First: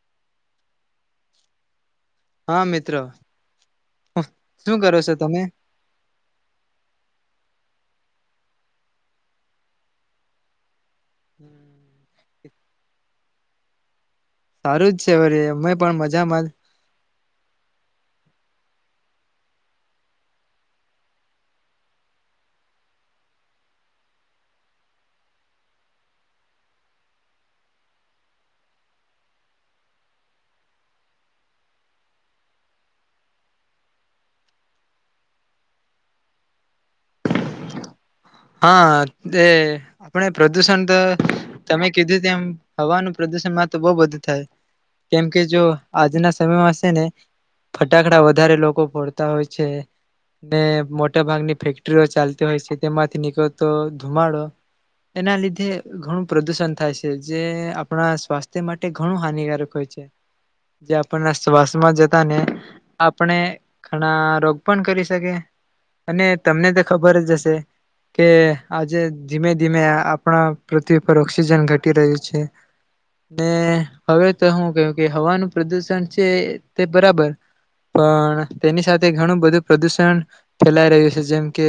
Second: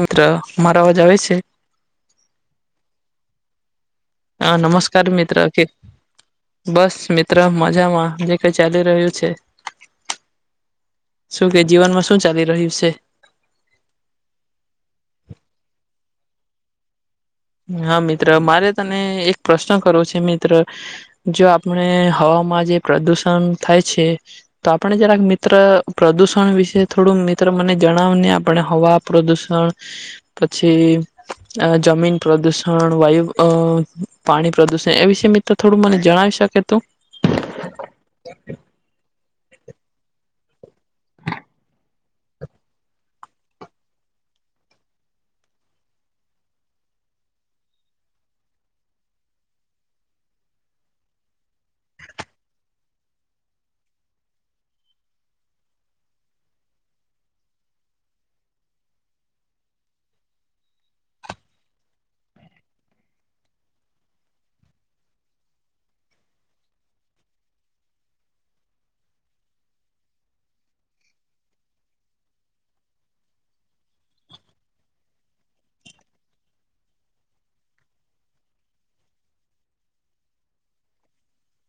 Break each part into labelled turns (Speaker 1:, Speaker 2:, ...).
Speaker 1: મિત્ર મારા અવાજ આવે છે.
Speaker 2: હા મિત્રો
Speaker 1: હા
Speaker 2: શું કરો
Speaker 1: નમસ્કાર
Speaker 2: છો
Speaker 1: મિત્ર
Speaker 2: તમે?
Speaker 1: આખ બસ મિત્ર. મજામાં જે કઈ ચાલી રહ્યું છે. શું કે જીવનમાં શું ચાલી રહ. રહ્યું છે.
Speaker 2: જમદ.
Speaker 1: હા મિત્ર મારે તને એક પ્રશ્ન કરવો છે મિત્ર જો આપણે હવામાં જે પ્રદુષણ થાય છે તો આપણે જરાક મિત્ર પ્રદુષણ વિશે થોડું મિત્ર મને જણાવ ને આપણે હવા પ્રદુષણ પછી જમીન. પ્રદુષણ વાયુ પાણી પ્રદુષણ એ વિષ મિત્ર થોડું મને જણાવી શકે તું.
Speaker 2: હા. એ આપણે પ્રદુષણ તો તમે કીધું તેમ હવાનું પ્રદુષણ માં તો બહ બધું થાય કેમ કે જો આજના સમયમાં છે ને ફટાકડા વધારે લોકો ફોડતા હોય છે ને મોટા ભાગની ફેક્ટરીઓ ચાલતી હોય છે તેમાંજ. ધુમાડો એના લીધે ઘણું પ્રદુષણ થાય છે જે આપણા સ્વાસ્થ્ય માટે ઘણું હાનિકારક હોય છે જે આપણના શ્વાસમાં જતા ને આપણે ઘણા રોગ પણ કરી શકી અને તમને તો ખબર જ હશે. કે આજે ધીમે ધીમે આપણા પૃથ્વી પર ઓક્સિજન ઘટી રહ્યું છે ને હવે તો હું કું કે હવાનું પ્રદુષણ છે તે બરાબર પણ તેની સાથે ઘણું બધું પ્રદુષણ ફેલાઈ રહ્યું છે જેમ કે.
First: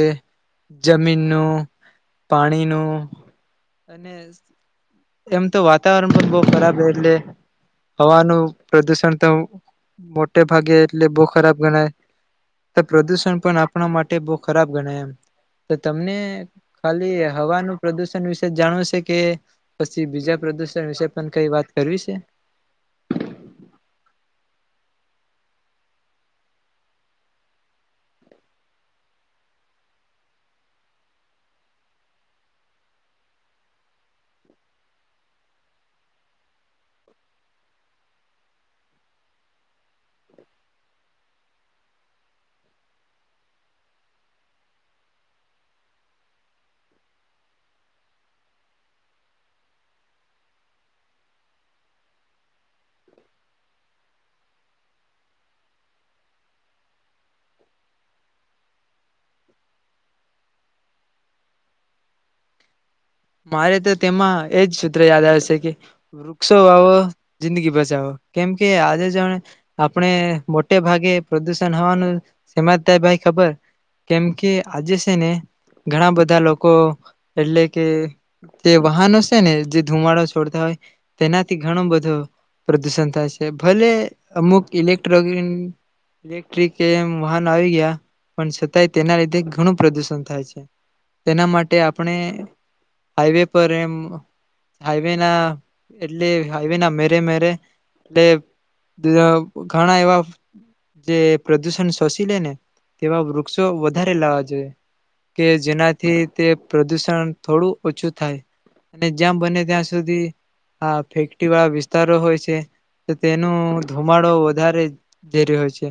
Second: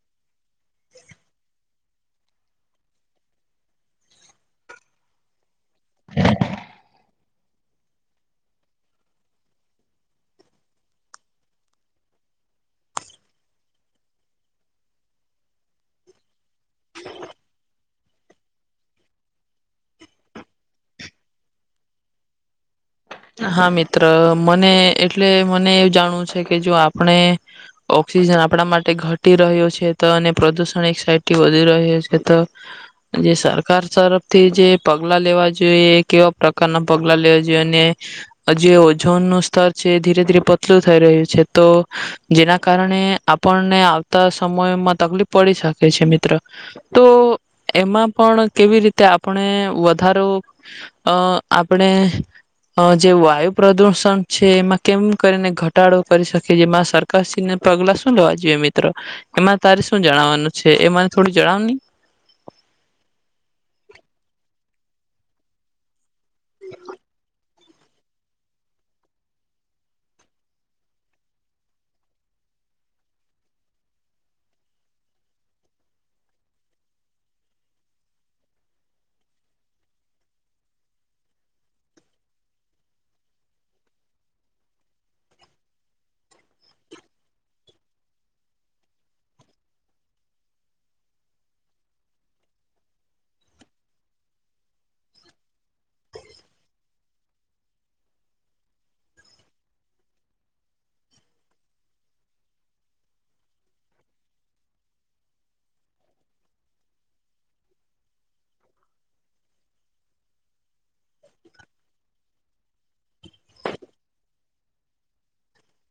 Speaker 2: જમીનનું પાણીનું અને એમ તો વાતાવરણ પણ બહુ ખરાબ એટલે હવાનું પ્રદુષણ તો મોટે ભાગે એટલે બહુ ખરાબ ગણાય તો પ્રદુષણ પણ આપણા માટે બહુ ખરાબ ગણાય એમ. તો તમને ખાલી હવાનું પ્રદુષણ વિશે જાણવ છે કે પછી બીજા પ્રદુષણ વિશે પણ કઈ વાત કરવી છે.
Speaker 1: હા મિત્ર મને એટલે મને એવ જાણવું છે કે જો આપણે ઓક્સિજન આપણા માટે ઘટી રહ્યો છે તો અને પ્રદુષણ એક સાઇડ થી વધી રહ્યો છે તો જે સરકાર તરફથી જે પગલા લેવા જોઈએ એ કેવા પ્રકારના પગલા લેવા જોઈએ અને. જે ઓજોનનુંું સ્તર છે ધીરે ધીરે પતલું થઈ રહ્યું છે તો જેના કારણે આપણને આવતા સમયમાં તકલીફ પડી શકે છે મિત્રો તો એમાં પણ કેવી રીતે આપણે વધારો અ આપણે. જે વાયુ પ્રદુષણ છે એમાં કેમ કરીને ઘટાડો કરી શકે જેમાં સરકારને પગલા શું લેવા જોઈએ મિત્રો એમાં તારે શું જણાવવાનું છે એ મને થોડું જણાવ નહી.
Speaker 2: મારે તો તેમાં એજ સૂત્ર યાદ આવે છે કે વૃક્ષો વાવો જિંદગી બચાવો કેમકે આજે જાણે આપણે મોટે ભાગે પ્રદુષણ હોવાનું સમાત થાય ભાઈ ખબર કેમ કે આજે છે ને ઘણા બધા લોકો એટલે કે. તે વાહનો છે ને જે ધુમાડાો છોડતા હોય તેનાથી ઘણું બધો પ્રદુષણ થાય છે ભલે અમુક ઇલેક્ટ્રોન ઇલેક્ટ્રિક એ વાહનો આવી ગયા પણ છતાંય તેના લીધે ઘણું પ્રદુષણ થાય છે તેના માટે આપણે. હાઈવે પર એમ હાઈવે ના એટલે હાઈવે ના મેરે મેરે એટલે [unintelligible] ઘણા એવા જે પ્રદુષણ શોસીલે ને તેવા વૃક્ષો વધારે લાવા જોઈએ. કે જેનાથી તે પ્રદુષણ થોડું ઓછું થાય. અને જ્યાં બને ત્યાં સુધી આ ફેક્ટરીવાળા વિસ્તારો હોય છે, તો તેનું ધુમાડો વધારે ઝેરી હોય છે.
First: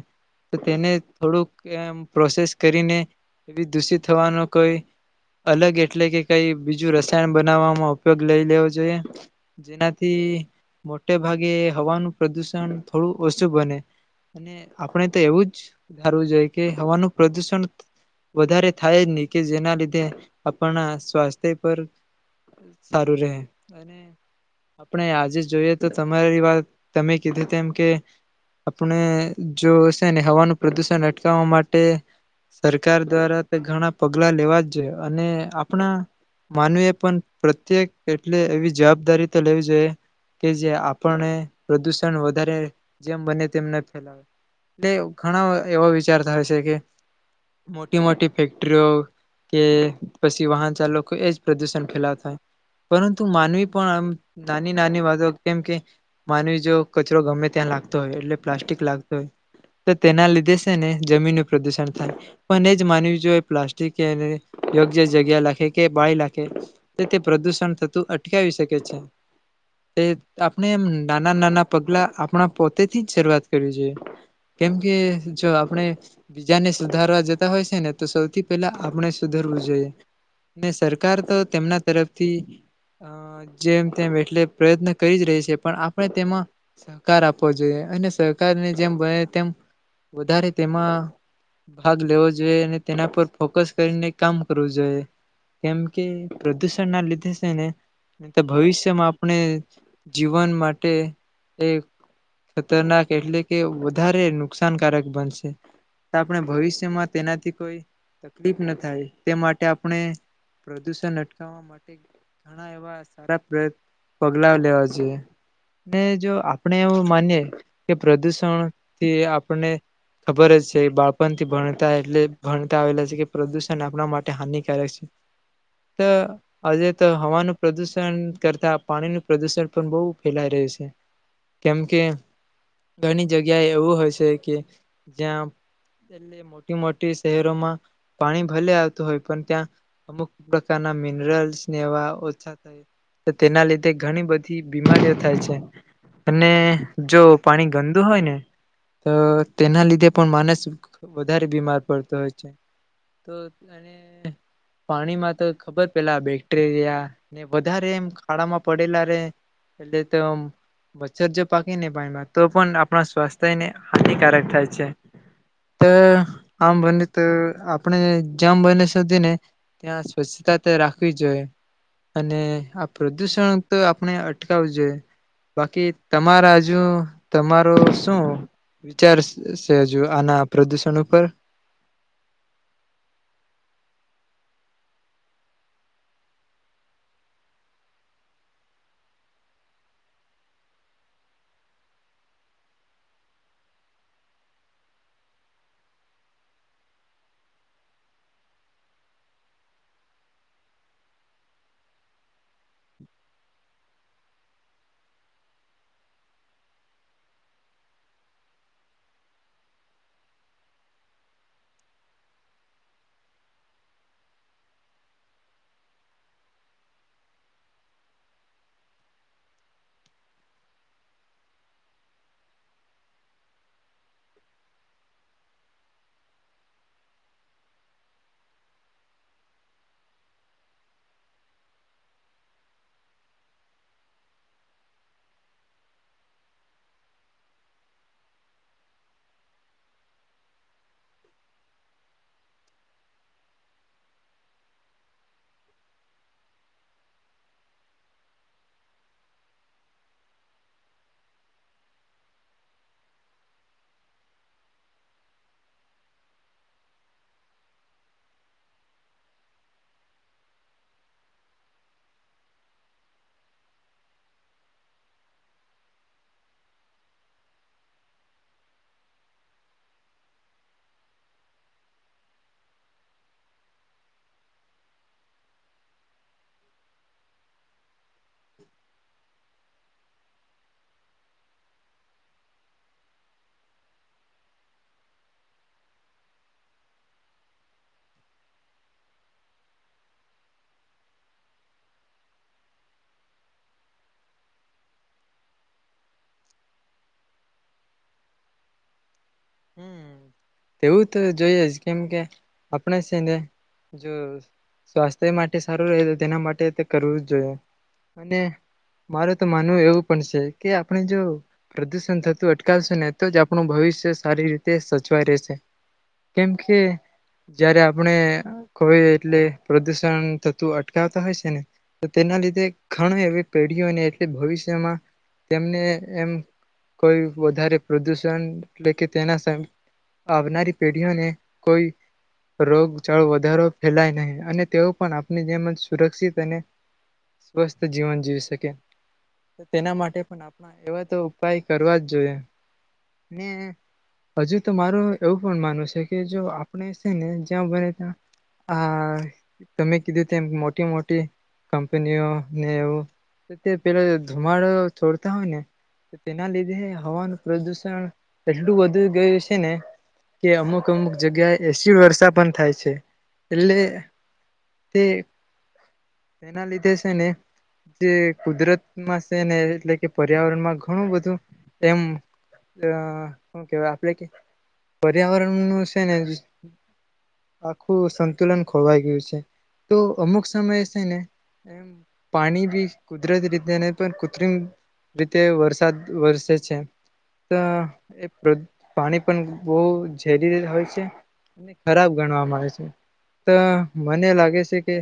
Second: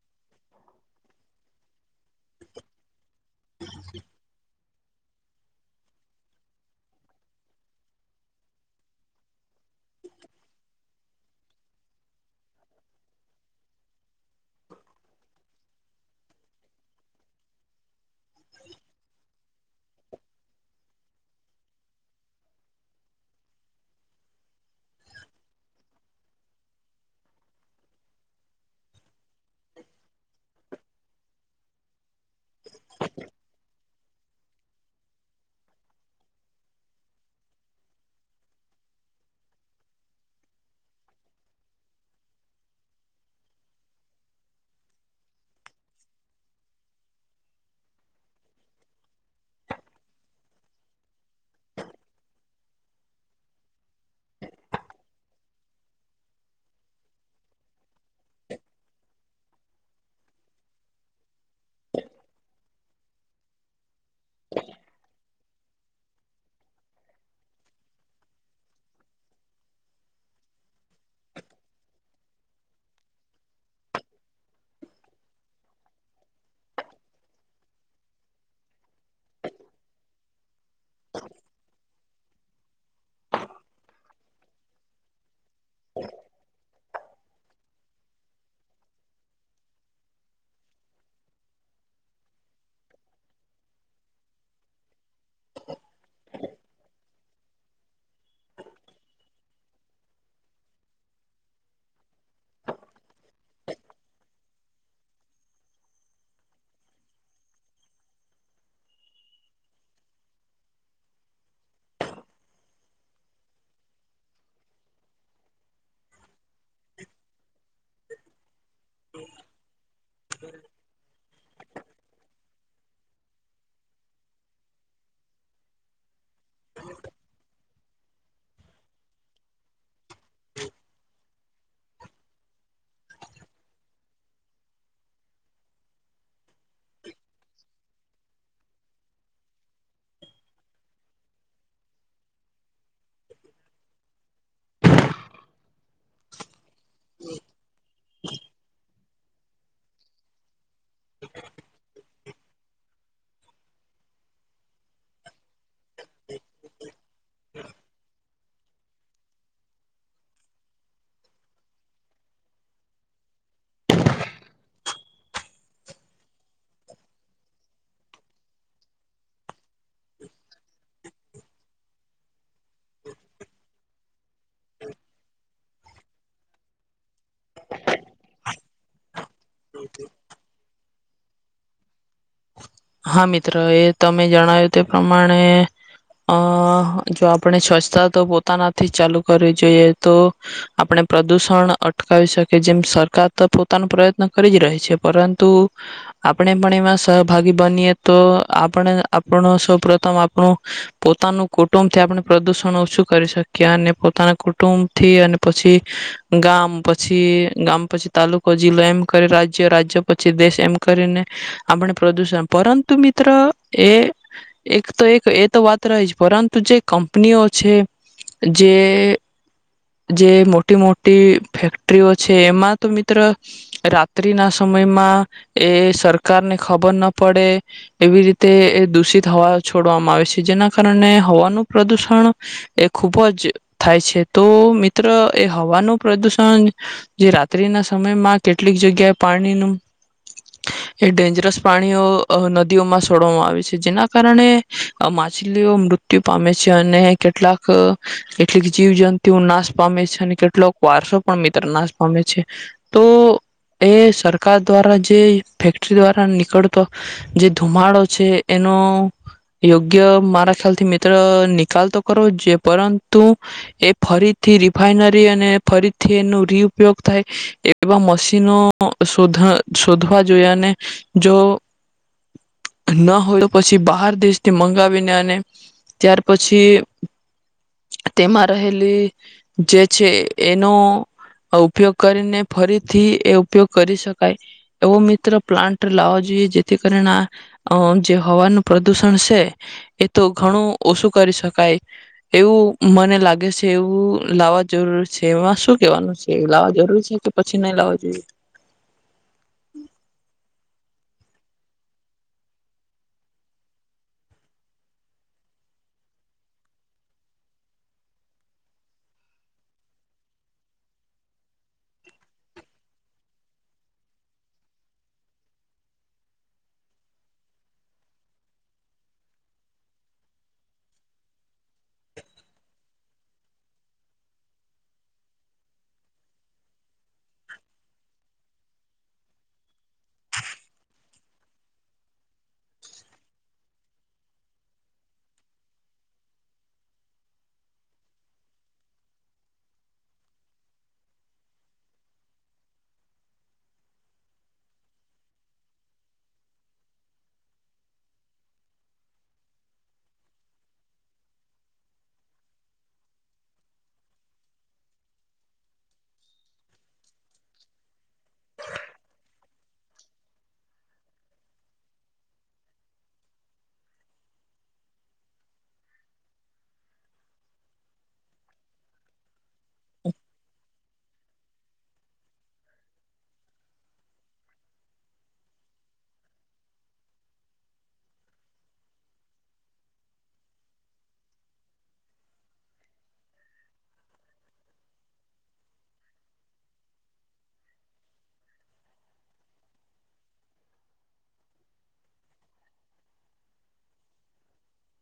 Speaker 2: તો તેને થોડુંક એમ પ્રોસેસ કરીને એવી દૂષિત થવાનું કોઈ અલગ એટલે કે કઈ બીજું રસાયણ બનાવવામાં ઉપયોગ લઈ લેવો જોઈએ. જેનાથી મોટે ભાગે હવાનું પ્રદુષણ થોડું ઓછું બને. અને આપણે તો એવું જ ધારવું જોઈએ કે હવાનું પ્રદુષણ વધારે થાય જ નહીં કે જેના લીધે આપણા સ્વાસ્થ્ય પર સારું રહે. અને આપણે આજે જોઈએ તો તમારી વાત તમે કીધી તેમ કે, આપણે જો હશે ને હવાનું પ્રદુષણ અટકાવવા માટે સરકાર દ્વારા તો ઘણા પગલા લેવાજ જોઈએ. અને આપણા માનવીએ પણ પ્રત્યેક એટલે એવી જવાબદારી તો લેવી જોઈએ. કે જે આપણને પ્રદુષણ વધારે જેમ બને તેમ ન ફેલાવે. એટલે ઘણા એવા વિચાર થાય છે કે, મોટી મોટી ફેક્ટરીઓ કે પછી વાહન ચાલકો કો એજ પ્રદુષણ ફેલાવતા. પરંતુ માનવી પણ આમ નાની નાની વાતો કેમ કે માનવી જો કચરો ગમે ત્યાં લાગતો હોય. એટલે પ્લાસ્ટિક લાગતો હોય. તો તેના લીધે શેને જમીનનું પ્રદુષણ થાય. પણ એ જ માનવી જો એ પ્લાસ્ટિક ક્યારે યોગ્ય જગ્યા લાખે કે બાળી લાખે. તો તે પ્રદુષણ થતું અટકાવી શકે છે. તે આપણે એમ નાના નાના પગલા આપણા પોતેથી જ શરૂઆત કરવી જોઈએ. કેમકે જો આપણે બીજાને સુધારવા જતા હોય છે ને, તો સૌથી પહેલા આપણે સુધરવું જોઈએ. ને સરકાર તો તેમના તરફથી અ જેમ તેમ એટલે પ્રયત્ન કરી જ રહી છે પણ આપણે તેમાં કાર આપવો જોઈએ અને સહકારને જેમ બને તેમ વધારે તેમાં ભાગ લેવો જોઈએ. અને તેના પર ફોકસ કરીને કામ કરવું જોઈએ. કેમકે પ્રદૂષણ ના લીધે છેને ભવિષ્યમાં આપણે જીવન માટે એ ખતરનાક એટલે કે વધારે નુકસાનકારક બનશે. આપણે ભવિષ્યમાં તેનાથી કોઈ [unintelligible] ન થાય તે માટે આપણે પ્રદુષણ અટકાવવા માટે ઘણા એવા સારા પ્ર પગલા લેવા જોઇયે. ને જો આપણે એવું માનીએ કે પ્રદુષણ તે આપને ખબર જ છે બાળપણથી ભણ તા એટલે ભણતા આવેલા છે કે પ્રદુષણ આપણા માટે હાનિકારક છે. ત આજે તો હવાનું પ્રદુષણ કરતા પાણીનું પ્રદુષણ પણ બહુ ફેલાય રહ્યું છે. કેમ કે ઘણી જગ્યા એવું હોય છે કે જ્યાં એટ મોટી મોટી શહેરોમાં પાણી ભલે આવતું હોય પણ ત્યાં અમુક પ્રકારના મિનરલ્સને એવા ઓછા થાય, તો તેના લીધે ઘણી બધી બીમારીઓ થાય છે. અને જો પાણી ગંદુ હોય ને તો તેના લીધે પણ માણસ વધારે બીમાર પડતો હોય છે. તો પાણીમાં તો ખબર પેલા બેક્ટેરિયા ને વધારે એમ ખાડામાં પડેલા રે એટલે તો આમ મચ્છર જો પાકી ને પાણીમાં તો પણ આપણા સ્વાસ્થ્યને હાનિકારક થાય છે. તો આમ બને તો આપણે જેમ બને સુધીને ત્યાં સ્વચ્છતા તે રાખવી જોઈએ. અને આ પ્રદુષણ તો આપણે અટકાવું જોઈએ. બાકી તમારા હજુ તમારો શું વિચારશે શે હજુ આના પ્રદુષણ ઉપર
Speaker 1: હા મિત્ર, એ તમે જણાવ્યું તે પ્રમાણે અ જો આપણે સ્વચ્છતા તો પોતાનાથી ચાલુ કરવી જોઈએ. તો આપણે પ્રદુષણ અટકાવી શકીએ. જેમ સરકાર તો પોતાનો પ્રયત્ન કરી જ રહી છે. પરંતુ આપણે પણ એમાં સહભાગી બનીએ તો આપણે આપણો સૌપથમ આપણું પોતાનું કુટુંબ થી આપણે પ્રદુષણ ઓછું કરી શકીએ. અને પોતાના કુટુંબથી અને પછી ગામ, પછી ગામ પછી તાલુકો, જિલ્લો એમ કરી રાજ્ય, રાજ્ય પછી દેશ એમ કરીને આપણે પ્રદુષણ પરંતુ મિત્ર એ એક તો એક એ તો વાત રહી જ પરંતુ જે કંપનીઓ છે. જે જે મોટી મોટી ફેક્ટરીઓ છે, એમાં તો મિત્ર રાત્રિ ના સમયમાં એ સર પ્રકારને ખબર ના પડે એવી રીતે એ દૂષિત હવા છોડવામાં આવે છે. જેના કારણે હવાનું પ્રદુષણ એ ખુબ જ થાય છે. તો મિત્ર, એ હવાનું પ્રદુષણ જે રાત્રિના સમયમાં કેટલીક જગ્યાએ પાણીનું એ ડેન્જરસ પ્રાણીઓ અ નદીઓમાં છોડવામાં આવે છે. જેના કારણે અ માછલીઓ મૃત્યુ પામે છે. અને કેટલાક કેટલીક જીવજંતુઓ નાશ પામે છે. અને કેટલાક વારસો પણ મિત્ર નાશ પામે છે. તો એ સરકાર દ્વારા જે ફેક્ટરી દ્વારા નીકળતો જે ધુમાડો છે, એનો યોગ્ય મારા ખ્યાલથી મિત્ર નિકાલ તો કરવો જોઈએ. પરંતુ એ ફરીથી રિફાઈનરી અને ફરીથી એનો રીઉપયોગ થાય એવા મશીનો ઓ શોધ શોધવા જોયા અને જો ન હોય તો પછી બહાર દેશથી મંગાવીને અને ત્યાર પછી તેમાં રહેલી જે છે એનો ઉપયોગ કરીને ફરીથી એ ઉપયોગ કરી શકાય. તો મિત્ર ત્ર પ્લાન્ટ લાવવા જોઈએ જેથી કરીને અ જે હવાનું પ્રદુષણ છે, એ તો ઘણું ઓછું કરી શકાય. એવું મને લાગે છે. એવું લાવવા જરૂરી છે. એમાં શું કેવાનું છે લાવવા જરૂરી છે કે પછી નહી લાવવા જોઈએ?
Speaker 2: હમ તેવું તો જોઈએજ કેમકે આપણે છેને જો સ્વાસ્થ્ય માટે સારું રહે તો તેના માટે કરવું જ જોઈએ. અને માર તો માનવું એવું પણ છે કે આપણે જો પ્રદુષણ થતું અટકાવશું ને તો જ આપણું ભવિષ્ય સારી રીતે સચવાય રહેશે. કેમ કે જયારે આપણે કોઈ એટલે પ્રદૂષણ તતું અટકાવતા હોય છે ને. તો તેના લીધે ઘણી એવી પેઢીઓને એટલે ભવિષ્યમાં તેમને એમ કોઈ વધારે પ્રદૂષણ એટલે કે તેના સ આવનારી પેઢીઓને કોઈ રોગચળો વધારો ફેલાય નહીં. અને તેઓ પણ આપણી જેમ જ સુરક્ષિત અને સ્વસ્થ જીવન જીવી શકે. તેના માટે પણ આપણા એવાતો ઉપાય કરવા જ જોઈએ. હજુ તો મારું એવું પણ માનવું છે કે, જો આપણે છે ને જ્યાં બનેત્યા આ તમે કીધું તેમ મોટી મોટી કંપનીઓ ને એવું તે પેલા ધુમાડો છોડતા હોય ને તેના લીધે હવાનું પ્રદુષણ એટલું બધું ગયું છે ને, કે અમુક અમુક જગ્યાએ એસીડ વર્ષા પણ થાય છે. એટલે તે તેના લીધે છે ને જે કુદરતમાં શે ને એટલે કે પર્યાવરણ માં ઘણું બધું એમ આ શુ કેવાય આપણે કે પર્યાવરણનું છે ને, આખું સંતુલન ખોરવાઈ ગયું છે. તો અમુક સમયે છે ને એમ પાણી બી કુદરતી રીતે પણ કૃત્રિમ રીતે વરસાદ વરસે છે. પાણી પણ બહુ ઝેરી હોય છે. અને ખરાબ ગણવામાં આવે છે. તો મને લાગે છે કે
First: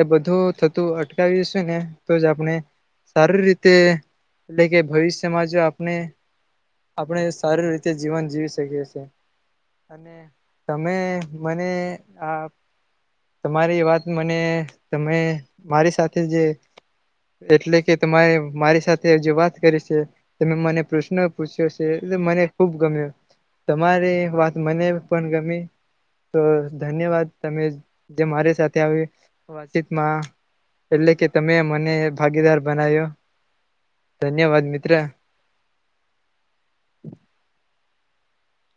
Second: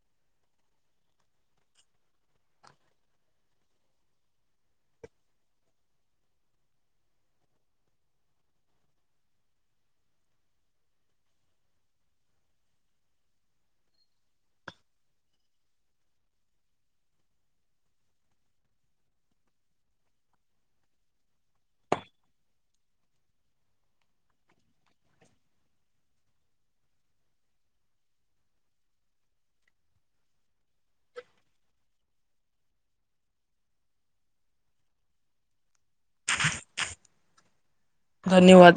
Speaker 2: એ બધું થતું અટકાવ્યું છે ને તો જ આપણે સારી રીતે એટ એટલે કે ભવિષ્યમાં જો આપણે આપણે સારી રીતે જીવન જીવી શકીએ છે. અને તમે મને આ તમારી વાત મને તમે મારી સાથે જે એટલે કે તમારે મારી સાથે જે વાત કરી છે. તમે મને પ્રશ્ન પૂછ્યો છે. મને ખુબ ગમ્યો. તમારી વાત મને પણ ગમી. તો ધન્યવાદ તમે જે મારી સાથે આવી વાતચીતમાં એટલે કે તમે મને ભાગીદાર બનાવ્યો ધન્યવાદ મિત્ર.
Speaker 1: [inaudible] ધન્યવાદ.